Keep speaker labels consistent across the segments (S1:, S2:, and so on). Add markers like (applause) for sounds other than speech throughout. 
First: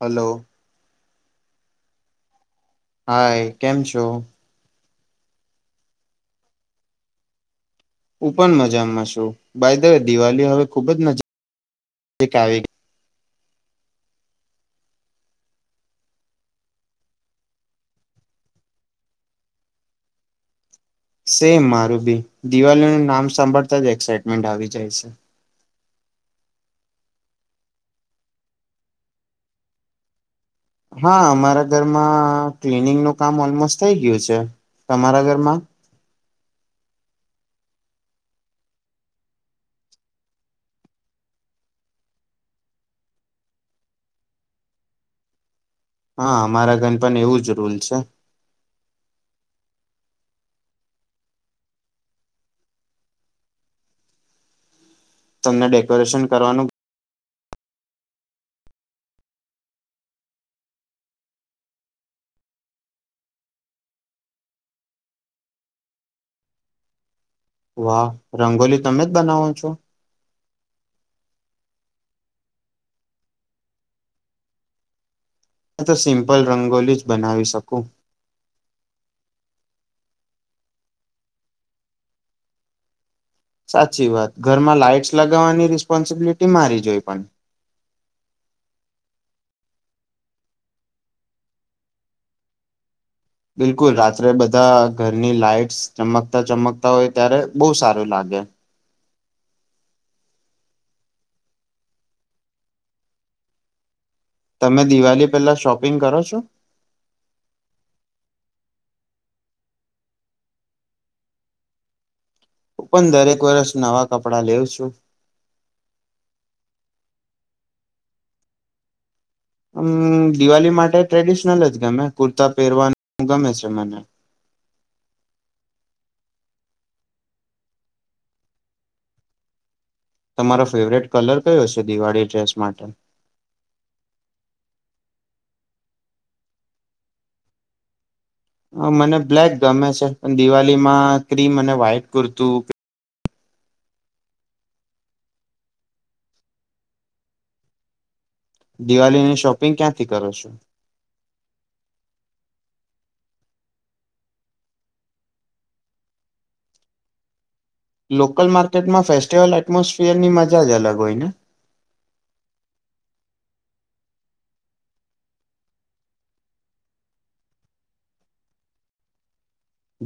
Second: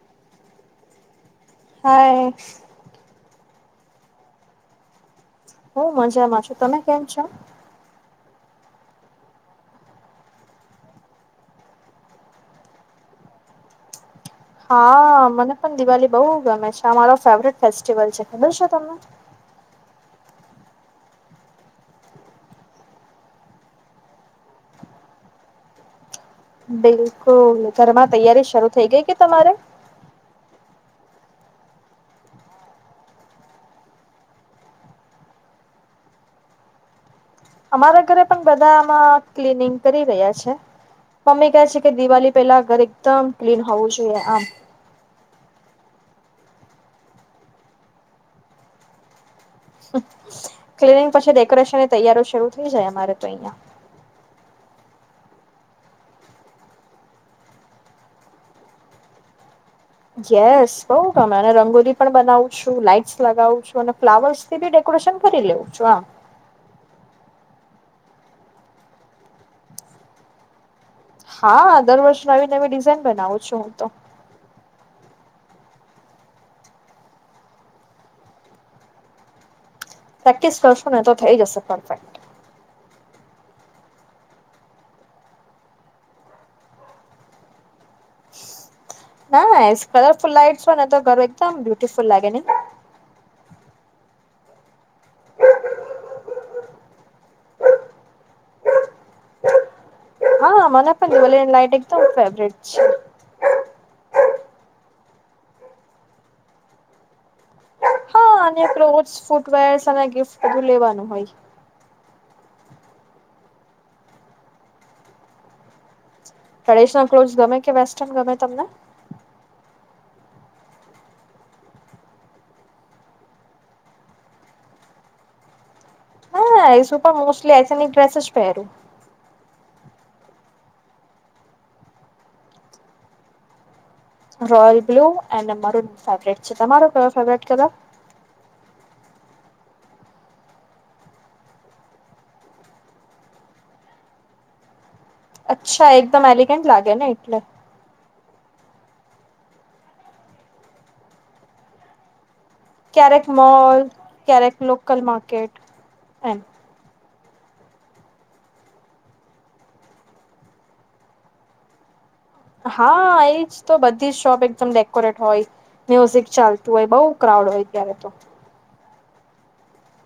S1: Hello.
S2: Hi.
S1: Hi. કેમ છો?
S2: હું મજામાં છું. તમે કેમ છો?
S1: હું પણ મજામાં છું. બાઈ દવે દિવાળી હવે ખુબ જ નજીક આવી ગઈ
S2: હા, મને પણ દિવાલી બઉ ગમે છે. આ મારો ફેવરેટ ફેસ્ટિવલ છે. ખબર છે તમને?
S1: સેમ મારું બી. દિવાલીનું નામ સાંભળતા જ એક્સાાઈટમેન્ટ આવી જાય છે.
S2: બિલકુલ. ઘરમાં તૈયારી શરૂ થઇ ગઈ કે તમારે?
S1: હા, અમારા ઘરમાં ક્લનિંગનું કામ ઓલમોસ્ટ થઈ ગયું છે. તમારા ઘરમાં?
S2: અમારા ઘરે પણ બધામાં ક્લિનિંગ કરી રહ્યા છે. મમ્મી કહે છે કે દિવાળી પેલા ઘર એકદમ ક્લીન હોવું જોઈએ આમ.
S1: હા, અમારા ઘન પણ એવું જ રૂલ છે.
S2: ક્લીનિંગ પછી ડેકોરેશનની તૈયારીઓ શરૂ થઈ જાય અમારે તો અહિયાં.
S1: તમને ડેકોરેશન કરવાનું
S2: યેસ, બઉ ગમે અને રંગોલી પણ બનાવું છું, લાાઈટ્સ લગાવું છું અને ફ્લાવર્સ થી બી ડેકોરેશન કરી લઉ છું હાં.
S1: વાહ! રંગોલી તમે જ બનાવો છો?
S2: હા, દર વર્ષ નવી-નવી ડિઝાઇન બનાવું છું હું તો.
S1: મેં તો સિમ્પલ રંગોલી જ બનાવી શકું.
S2: પ્રેક્ટિસ કરશોને તો થઈ જશે પરફેક્ટ.
S1: સાચી વાત. ઘરમાં લાઈટ્સ લગાવાની રિસ્પોન્સિબિલિટી મારી જ હોય પણ.
S2: નાઈસ, કલરફુલ લાઈટ્સ હોયને તો ઘર એકદમ બ્યુટીફુલ લાગે નઈ.
S1: બિલકુલ, રાત્રે બધા ઘરની લાાઈટસ ચમકતા-ચમકતા હોય ત્યારે બઉ સારું લાગે.
S2: હા, મને પણ (unintelligible) એકદમ ફેવટ છે.
S1: તમે દિવાલી પેલા શોપિંગ કરો છો?
S2: મને ક્લોથસ, ફૂટવેર્ અને ગિફ્ટ બધું લેવાનું હોય.
S1: હું પણ દરેક વર્ષ નવા કપડા લેઉ છું.
S2: ટ્રેડિશનલ ક્લોથ ગમે કે વેસ્ટર્ન ગમે તમને?
S1: હમ, દિવાલી માટે ટ્રેડિશનલ જ ગમે કુર્તા પહેરવાનું ગમે છે મને.
S2: નાઈસ, હુ પણ મોસ્ટલી (unintelligible) ડ્રેસેસ જ પહેરું.
S1: તમારો ફેવરેટ કલર કયો છે દિવાળી ડ્રેસ માટે?
S2: Royal blue and maroon favourite છે. તમારો કયો ફેવરેટ કલર?
S1: અ મને બ્લેક ગમે છે, પણ દિવાલીમાં ક્રીમ અને વ્હાઈટ કુરતું
S2: અચ્છા, એકદમ એલિગેન્ટ લાગેને એટલે.
S1: દિવાલીની શોપિંગ ક્યાંથી કરો છો?
S2: ક્યારેક મોલ, ક્યારેક લોકલ માર્કેટ એમ.
S1: લોકલ માર્કેટમાં ફેસ્ટિવલ એટમોસફિયરની મજા જ અલગ હોય ને.
S2: હા, એજ તો બધી જ શોપ એકદમ ડેકોરેટ હોય. મ્યુઝિક ચાલતું હોય બઉ ક્રાઉડ હોય ત્યારે તો.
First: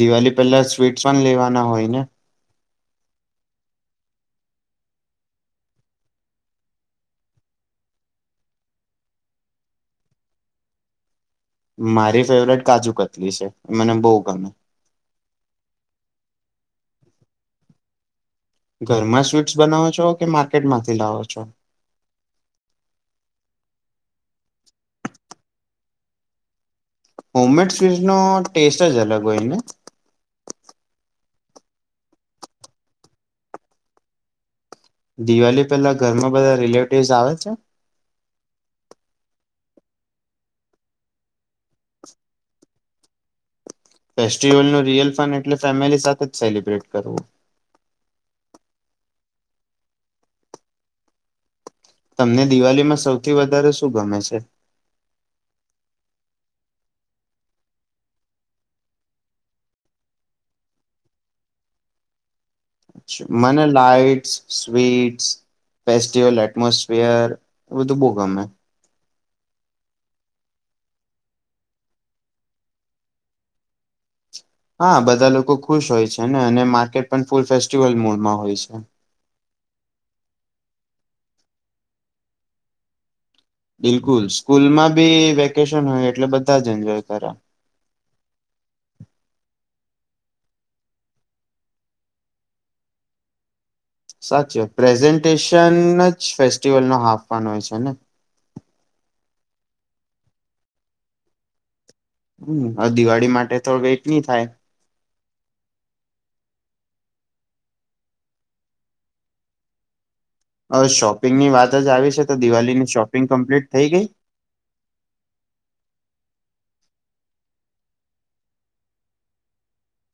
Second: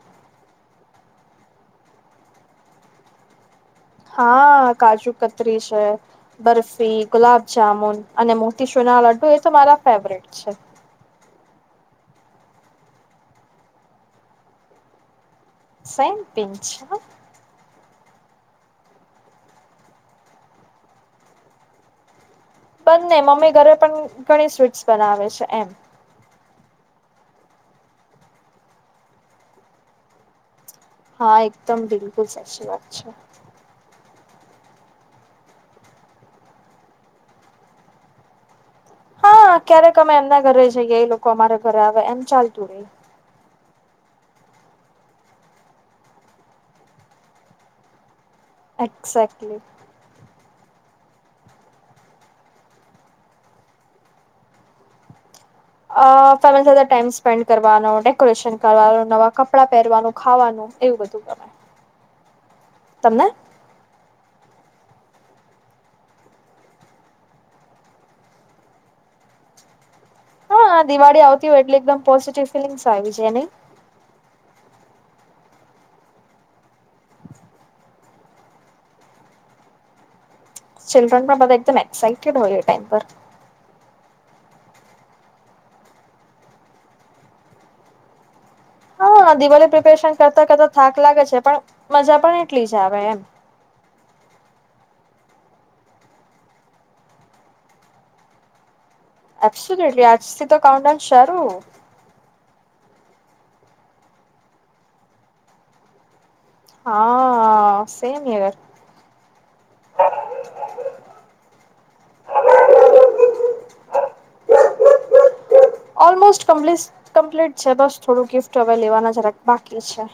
S1: દિવાલી પેલા સ્વીટસ પણ લેવાના હોય ને.
S2: હા, કાજુ કતરી છે બરફી, ગુલાબજામુન અને મોતીચૂરના લડ્ડુ એ તો મારા ફેવરેટ છે.
S1: મારી ફેવરેટ કાજુ કતલી છે, મને બઉ ગમે.
S2: સેમ પિન્ચ હન.
S1: ઘરમાં સ્વીટ્સ બનાવો છો કે માર્કેટમાંથી લાવો છો?
S2: બંને મમ્મી ઘરે પણ ઘણી સ્વીટ્સ બનાવે છે એમ.
S1: હોમમેડ સ્વીઝનો ટેસ્ટ જ અલગ હોયને.
S2: હા, એકદમ બિલકુલ સાચી વાત છે.
S1: દિવાલી પેલા ઘરમાં બધા રિલેટિવસ આવે છે?
S2: હા, ક્યારેક અમે એમના ઘરે જઈએ એ લોકો અમારા ઘરે આવે એમ ચાલતું રે.
S1: ફેસ્ટિવલનું રિયલ ફન એટલે ફેમિલી સાથે જ સેલિબ્રેટ કરવું.
S2: એક્ઝેક્ટલી.
S1: તમને દિવાલીમાં સૌથી વધારે શું ગમે છે?
S2: અ ફેમિલી સાથે ટાઈમ સ્પેન્ડ કરવાનો ડેકોરેશન કરવાનો નવા કપડાં પહેરવાનું ખાવાનું એવું બધું ગમે તમને
S1: અચ્છા મને લાઈટ્સ સ્વીટસ ફેસ્ટિવલ એટમોસફિયર બધું બહ ગમે
S2: હા દિવાળીતી હોય એટલે એકદમ પોઝિટિવ ફિલિંગ્સ આવે છે નહી
S1: હા બધા લોકો ખુશ હોય છે ને અને માર્કેટ પણ ફૂલ ફેસ્ટિવલ મૂડ માં હોય છે
S2: ચિલ્ડ્રન પણ બધા એકદમ એક્સાાઈટેડ હોય એ ટાઈમ પર
S1: બિલકુલ સ્કૂલમાં બી વેકેશન હોય એટલે બધા જ એન્જોય કર્યા
S2: હા દિવાળી પ્રિપેરેશન કરતા કરતા થાક લાગે છે પણ મજા પણ એટલી જ આવે એમ
S1: સાચે પ્રેઝન્ટેશન જ ફેસ્ટિવલ નો હાફ ફન હોય છે ને
S2: આપશું નેટ આજ થી તો કાઉડાઉ સારું
S1: હમ હ દિવાળી માટે થોડ વેટ નહી થાય
S2: હા સેમ હીયર
S1: અ શોપિંગ ની વાત જ આવી છે તો દિવાળીની શોપિંગ કમ્પ્લીટ થઈ ગઈ
S2: ઓલમોસ્ટ કમ્પ્લીટ છે બસ થોડું ગિફ્ટ હવે લેવાના જરા બાકી છે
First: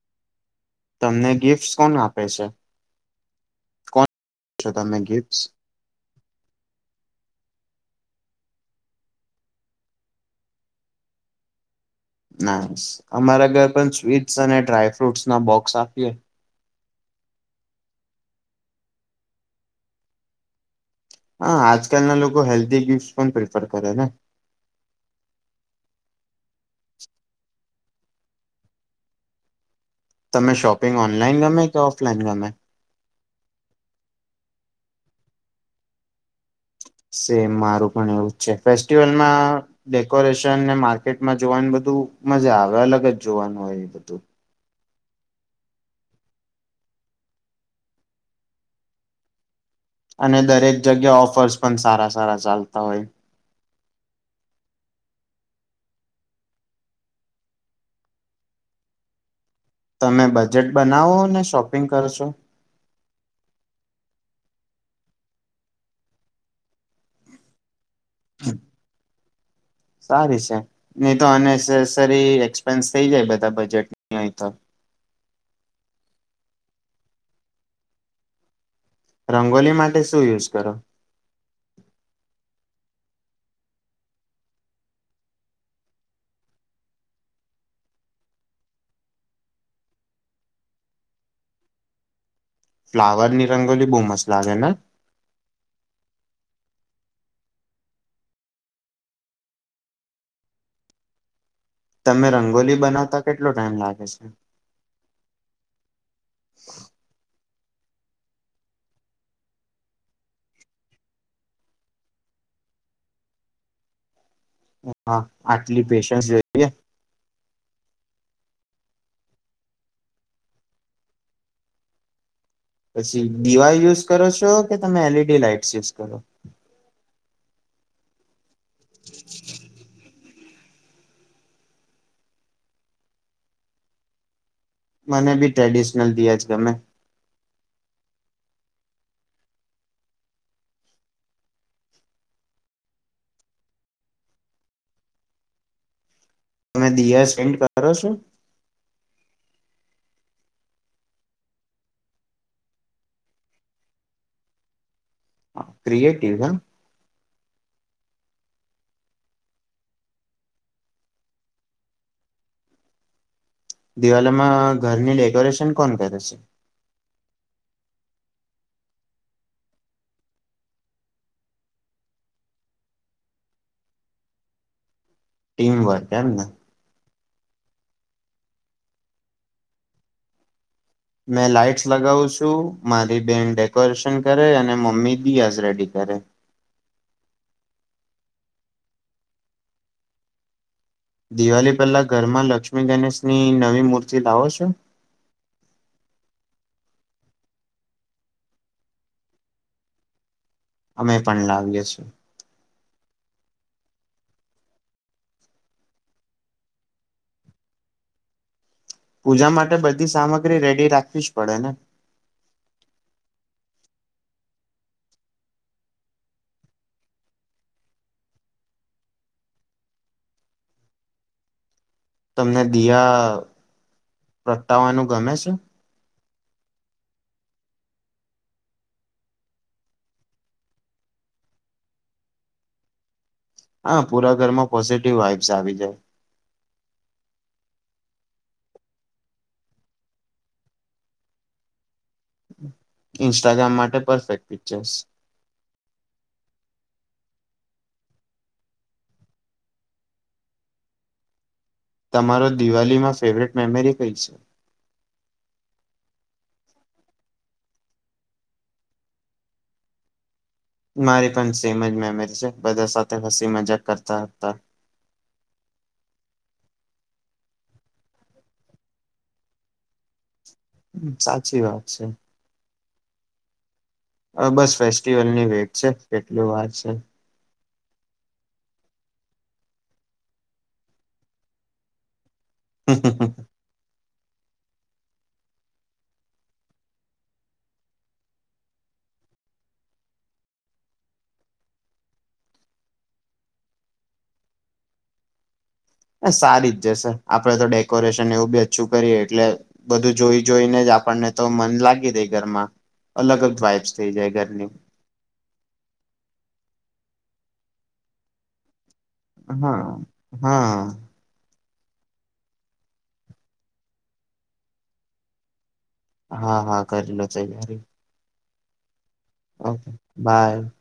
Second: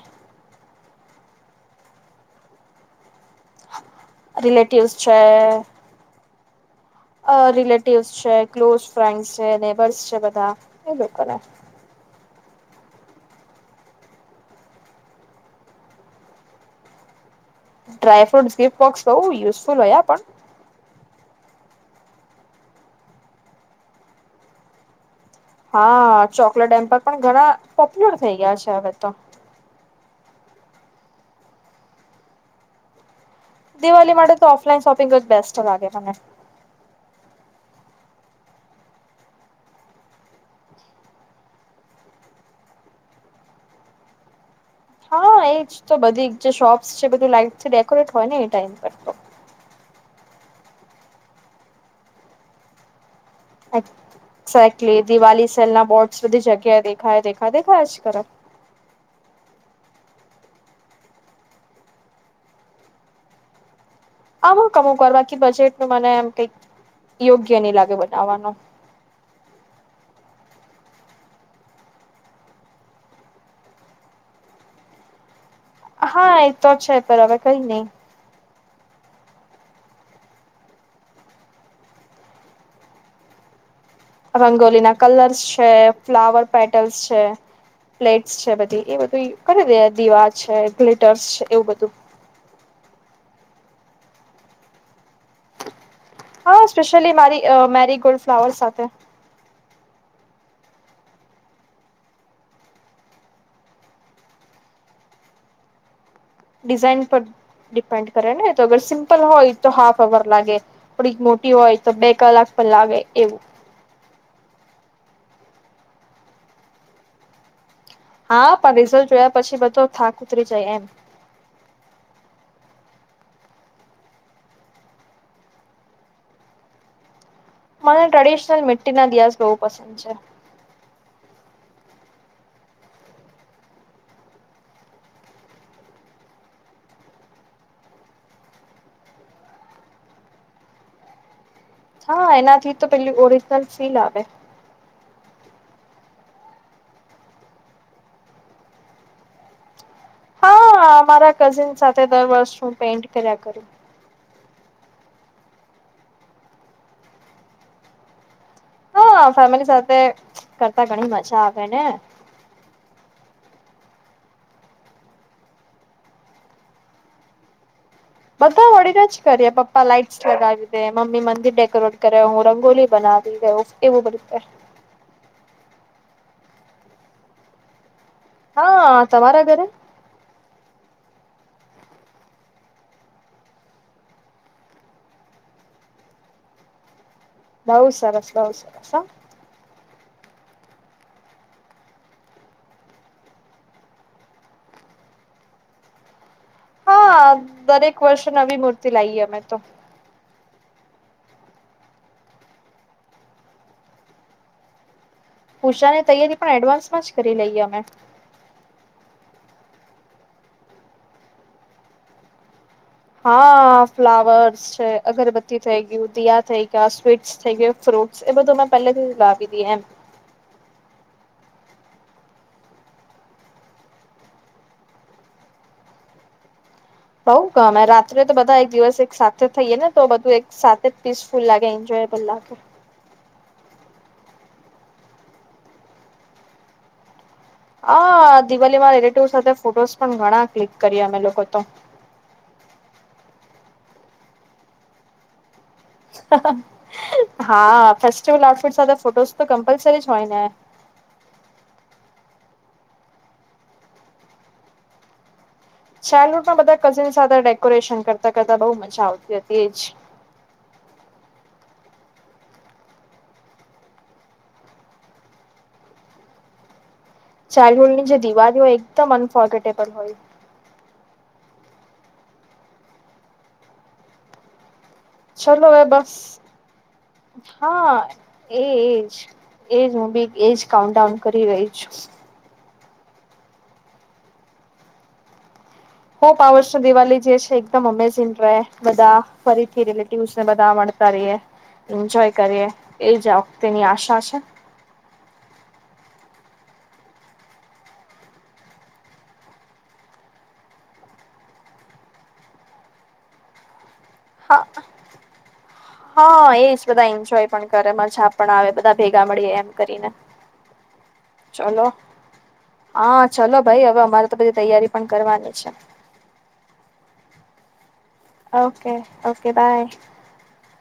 S1: તમને ગિફ્ટ્સ કોણ આપે છે કો
S2: રિલેટિવ્સ છે રિલેટિવસ છે ક્લોઝ ફ્રેન્ડ છે નેબર્સ છે બધા એ લોકોને
S1: નાઇસ અમારા ઘર પણ સ્વીટસ અને ડ્રાયફ્રૂટસ ના બોક્સ આપીએ
S2: ડ્રાયફ્રુટ ગિફ્ટ બોક્સ બહુ યુઝફુલ હોય પણ
S1: હા આજકાલના લોકો હેલ્ધી ગિફ્ટ પણ પ્રેફર કરે ને
S2: હા ચોકલેટ હેમ્પર પણ ઘણા પોપ્યુલર થઈ ગયા છે હવે તો
S1: તમે શોપિંગ ઓનલાઈન ગમે કે ઓફલાઈન ગમે
S2: દિવાળી માટે તો ઓફલાઈન શોપિંગ જ બેસ્ટ લાગે મને
S1: સેમ મારું પણ એવું છે ફેસ્ટિવલમાં ડેકોરેશન ને માર્કેટમાં જોવાની બધું મજા આવે અલગ જ જોવાનું હોય એ બધું.
S2: હા એજ તો બધી જે શોપ્સ છે બધું લાઈટ છે ડેકોરેટ હોય ને એ ટાઈમ પર. તો
S1: અને દરેક જગ્યા ઓફર્સ પણ સારા સારા ચાલતા હોય.
S2: એેકલી દિવાળ સેલ ના બોર્ડ બધી જગ્યાએ દેખાય દેખાય આજ કાલ.
S1: તમે બજેટ બનાવો ને શોપિંગ કરશો.
S2: અમુક અમુક વાર બાકી બજેટ ત મને એમ કઈક યોગ્ય નહી લાગે બનાવવાનું. (inaudible)
S1: સારી છે નહી તો અનેસેસરી એક્સપેન્સ થઈ જાય બધા બજેટનો-
S2: હા એ તો છે પર હવે કઈ નહી.
S1: રંગોલી માટે શું યુઝ કરો?
S2: રંગોલી ના કલર્સ છે. ફ્લાવર પેટર્નસ છે. પ્લેટ્સ છે બધી એ બધું કરી દે દીવા છે દિવા છે એવું બધું-
S1: ફ્લાવર ની રંગોલી બહુ મસ્ત લાગે ને-
S2: હા સ્પેશ્યયલી મારી મેરી ગોલ્ડ ફ્લાવર સાથે-
S1: તમે રંગોલી બનાવતા કેટલો ટાઈમ લાગે છે?
S2: ડિઝાઇન પર ડિપેન્ડ કરે ને તો અગર સિમ્પલ હોય તો હાફ અવર લાગે. થોડીક મોટી હોય તો બે કલાક પણ લાગે એવુ
S1: હા આટલી પેશન્સ જોઈએ.
S2: હા પણ રિઝલ્ટ જોયા પછી બધો થાક ઉતરી જાય એમ-
S1: પછી દિવાલ યુઝ કરો છો? કે તમે એલઈડી લાઈટસ યુઝ કરો?
S2: મને ટ્રેડિશનલ મિ્ટી ના દીવાસ બહુ પસંદ છે.
S1: મને બી ટ્રેડિશનલ દીવા જ ગમે.
S2: હા એનાથી તો પેલી ઓરિજનલ ફીલ આવે.
S1: તમે દિયા સેન્ડ કરો છો?
S2: હા મારા કઝિન સાથે દર વર્ષ હું પેઇન્ટ કર્યા કરું.
S1: હ ક્રિએેટીવ
S2: ફેમિલી સાથે કરતા ઘણી મજા આવે ને.
S1: દિવાળી માં ઘરની ડેકોરેશન કોણ કરે છે?
S2: બધા મળીને જ કરીએ પપ્પા લાઈટસ લગાવી દે મમ્મી મંદિર ડેકોરેટ કરે હું રંગોલી બનાવી દેઉ. એવું બધું-
S1: ટીમવર્ક એમ ને-
S2: હા તમારા ઘરે
S1: મેં લાાઈટ્સ લગાવું છું. મારી બેન ડેકોરેશન કરે અને મમ્મી દિયાસ રેડી કરે.
S2: બહું સરસ બહું સરસ
S1: દિવાળી પહેલા ઘરમાં લક્ષ્મી ગણેશની નવી મૂર્તિ લાવો છો?
S2: હા દરેક વર્ષે નવી મૂર્તિ લાવીએ અમે.
S1: અમે પણ લાવીએ છે.
S2: પૂજાની તૈયારી પણ એડવાન્સમાં જ કરી લઈએ અમે.
S1: પૂજા માટે બધી સામગ્રી રેડી રાખવી જ પડે.
S2: હા ફ્લાવર્સ છે અગરબત્તી થઈ ગયું દયા થઈ ગયા સ્વીટ્સ થઈ ગયું ફ્રૂટ એ બધું મેં પહેલેથી લાવી દી એમ
S1: તમને દયા પ્રગટાવવાનું ગમે છે.
S2: બહું કામ રાત્રે તો બધા એક દિવસ એક સાથે થઈએે ને તો બધું એક સાથે જ ફુલ્લાગે એન્જોય પેલા
S1: હા પુરા ઘરમાં પોઝિટિવ વાઇબ્સ આવી જાય.
S2: હા દિવાલીમાં રિલેટિવ સાથે ફોટોસ પણ ઘણા ક્લિક કરી અમે લોકો તો.
S1: ઇન્સ્ટાગ્રામ માટે પરફેક્ટ પિક્ચર્સ છે.
S2: હા ફેસ્ટિવલ આઉટફિટ સાથે ફોટો તો કમ્પલસરી હોય ને.
S1: તમારો દિવાળી માં ફેવરેટ મેમરી કઈ છે?
S2: ચાઇલ્ડહુડમાં બધા કઝિન સાથે ડેકોરેશન કરતા કરતાં બહુ મજા આવતી હતી એજ.
S1: મારી પણ સેમ જ મેમરી છે બધા સાથે હસી મજાક કરતા.
S2: ચાઇલ્ડહુડ ની જે દિવાળ હોય એકદમ અનફોર્ગટેબલ હોય.
S1: હ સાચી વાત છે. અ બસ ફેસ્ટિવલની વેટ
S2: ચલો હવે
S1: છે
S2: બસ
S1: કેટલ વાત છે.
S2: હા એજ. એજ હું બી એજ કાઉન્ટ ડાઉન કરી રહી છું.
S1: હમ હમ હમ.
S2: હોપ આ વર્ષનો દિવાળી જે છે એકદમ અમેઝિંગ રહે બધા ફરીથી રિલેટિવસ ને બધા. કરીએ એન્જોય કરીએ એ જ વખતેની આશા છે.
S1: સારી જ જ સર આપડે તો ડેકોરેશન એવું બી ઓછું કરીએ એટલે. બધું જોઈ જોઈને જ આપણને તો મન લાગી રહી ઘરમાં અલગ અલગ વાઇબ્સ.
S2: હા હા એજ બધા એન્જોય પણ કરે મજા પણ આવે બધા. ભેગા મળીએ એમ
S1: હા
S2: કરીને.
S1: હા
S2: ચલો હા ચલો ભાઈ હવે અમારે તો બધી તૈયારી પણ કરવાની છે.
S1: હા હા કરી લો તૈયારી.
S2: Okay okay bye.
S1: બાય.